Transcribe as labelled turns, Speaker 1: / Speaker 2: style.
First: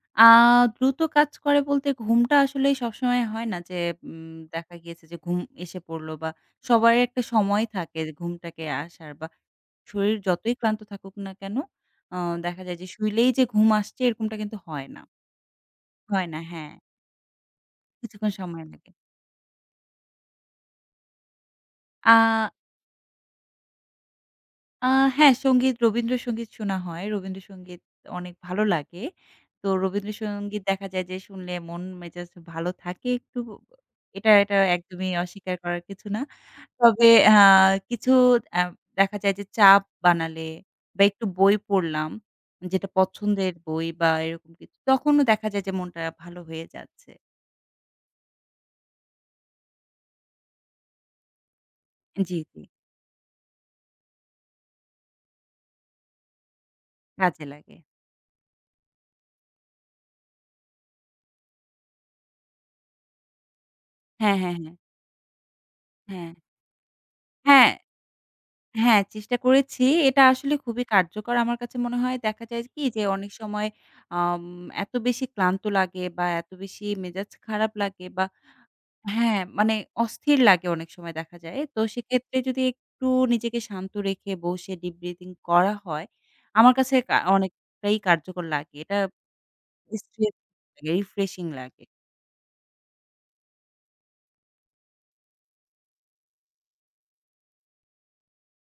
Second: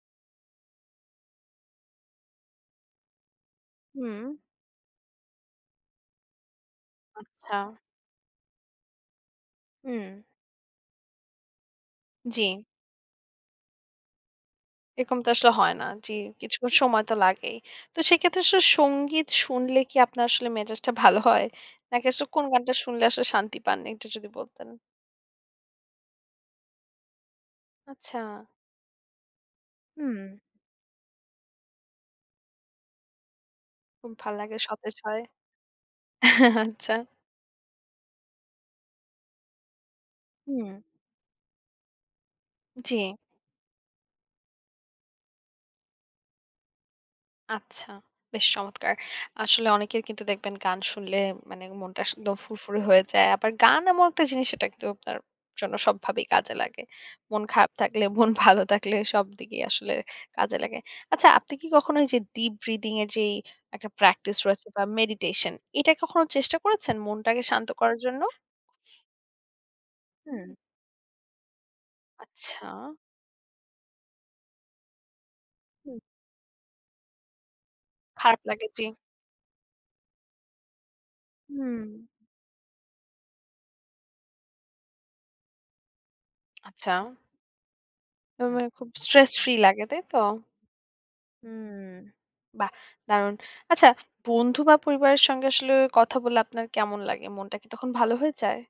Speaker 1: আ দ্রুত কাজ করে বলতে, ঘুমটা আসলেই সবসময় হয় না যে, উম
Speaker 2: হুম।
Speaker 1: দেখা গিয়েছে যে, ঘুম এসে পড়ল বা সবারইর একটা
Speaker 2: আচ্ছা।
Speaker 1: সময় থাকে র ঘুমটাকে আসার বা
Speaker 2: হুম।
Speaker 1: শরীর যতই ক্লান্ত থাকুক না কেনো? আ দেখা
Speaker 2: জি।
Speaker 1: যায় যে শুইলেই যে ঘুম আসছে, এরকমটা কিন্তু হয় না।
Speaker 2: একম তো আসলে হয় না। জি,
Speaker 1: হয় না, হ্যাঁ।
Speaker 2: কিছুক্ষণ সময় তো লাগেই। তো
Speaker 1: কিছুক্ষণ
Speaker 2: সেক্ষেত্রে আসলে
Speaker 1: সময় লাগে।
Speaker 2: সঙ্গীত শুনলে কি, আপনার আসলে মেসেজ টা ভালো হয়? নাকি আসলে কোন
Speaker 1: আ
Speaker 2: গানটা শুনলে আসলে শান্তি পান, একটু যদি বলতেন?
Speaker 1: আ হ্যাঁ। সঙ্গীত, রবীন্দ্রসঙ্গীত শোনা হয়। রবীন্দ্রসঙ্গীত অনেক
Speaker 2: আচ্ছা।
Speaker 1: ভালো লাগে। তো
Speaker 2: হুম।
Speaker 1: রবীন্দ্রসঙ্গীত দেখা যায় যে, শুনলে মন-মেজাজ ভালো থাকে একটু।
Speaker 2: খুব
Speaker 1: এটা
Speaker 2: ভাল
Speaker 1: এটা
Speaker 2: লাগে, সতেজ
Speaker 1: একদমই
Speaker 2: হয়।
Speaker 1: অস্বীকার করার কিছু না।
Speaker 2: আচ্ছা।
Speaker 1: তবে আ কিছু অ্যাম দেখা যায় যে চাপ বানালে
Speaker 2: হুম।
Speaker 1: বা একটু বই পড়লাম, যেটা
Speaker 2: জি।
Speaker 1: পছন্দের বই বা এরকম কিছু, তখনও দেখা যায় যে মনটা ভালো হয়ে যাচ্ছে।
Speaker 2: আচ্ছা। বেশ চমৎকার! আসলে অনেকের কিন্তু দেখবেন গান শুনলে মানে মনটা
Speaker 1: জি,
Speaker 2: আসলেও
Speaker 1: জি।
Speaker 2: ফুরফুরে হয়ে যায়। আবার গান এমন একটা জিনিস, সেটা কিন্তু আপনার জন্য সবভাবেই কাজে লাগে। মন
Speaker 1: কাজে
Speaker 2: খারাপ
Speaker 1: লাগে।
Speaker 2: থাকলে, মন ভালো থাকলে, সবদিকেই আসলে কাজে লাগে। আচ্ছা, আপনি কি কখনো ওই যে ডীপ ব্রিথিং এর যেই একটা
Speaker 1: হ্যাঁ,
Speaker 2: প্র্যাকটিস
Speaker 1: হ্যাঁ,
Speaker 2: রয়েছে
Speaker 1: হ্যাঁ।
Speaker 2: বা মেডিটেশন, এটা কখনো
Speaker 1: হ্যাঁ।
Speaker 2: চেষ্টা করেছেন, মনটাকে শান্ত
Speaker 1: হ্যাঁ।
Speaker 2: করার জন্য?
Speaker 1: হ্যাঁ, চেষ্টা করেছি। এটা
Speaker 2: হুম।
Speaker 1: আসলে খুবই কার্যকর। আমার কাছে মনে হয় দেখা যায়
Speaker 2: আচ্ছা।
Speaker 1: যে কি? অনেক সময় আম এত বেশি ক্লান্ত
Speaker 2: হুম।
Speaker 1: লাগে বা এত বেশি মেজাজ খারাপ লাগে বা
Speaker 2: খারাপ লাগে, জি।
Speaker 1: হ্যাঁ, মানে অস্থির লাগে অনেক সময় দেখা যায়। তো
Speaker 2: হুম।
Speaker 1: সেক্ষেত্রে যদি একটু নিজেকে শান্ত রেখে, বসে ডীপ ব্রিথিং করা হয়, আমার
Speaker 2: আচ্ছা।
Speaker 1: কাছে আ অনেকটাই কার্যকর
Speaker 2: তার মানে
Speaker 1: লাগে।
Speaker 2: খুব
Speaker 1: এটা
Speaker 2: স্ট্রেস ফ্রি লাগে, তাই তো?
Speaker 1: স্ট্রেস রিফ্রেশিং
Speaker 2: হুম,
Speaker 1: লাগে।
Speaker 2: বাহ! দারুণ! আচ্ছা, বন্ধু বা পরিবারের সঙ্গে আসলে কথা বলে আপনার কেমন লাগে? মনটা কি তখন ভালো হয়ে যায়?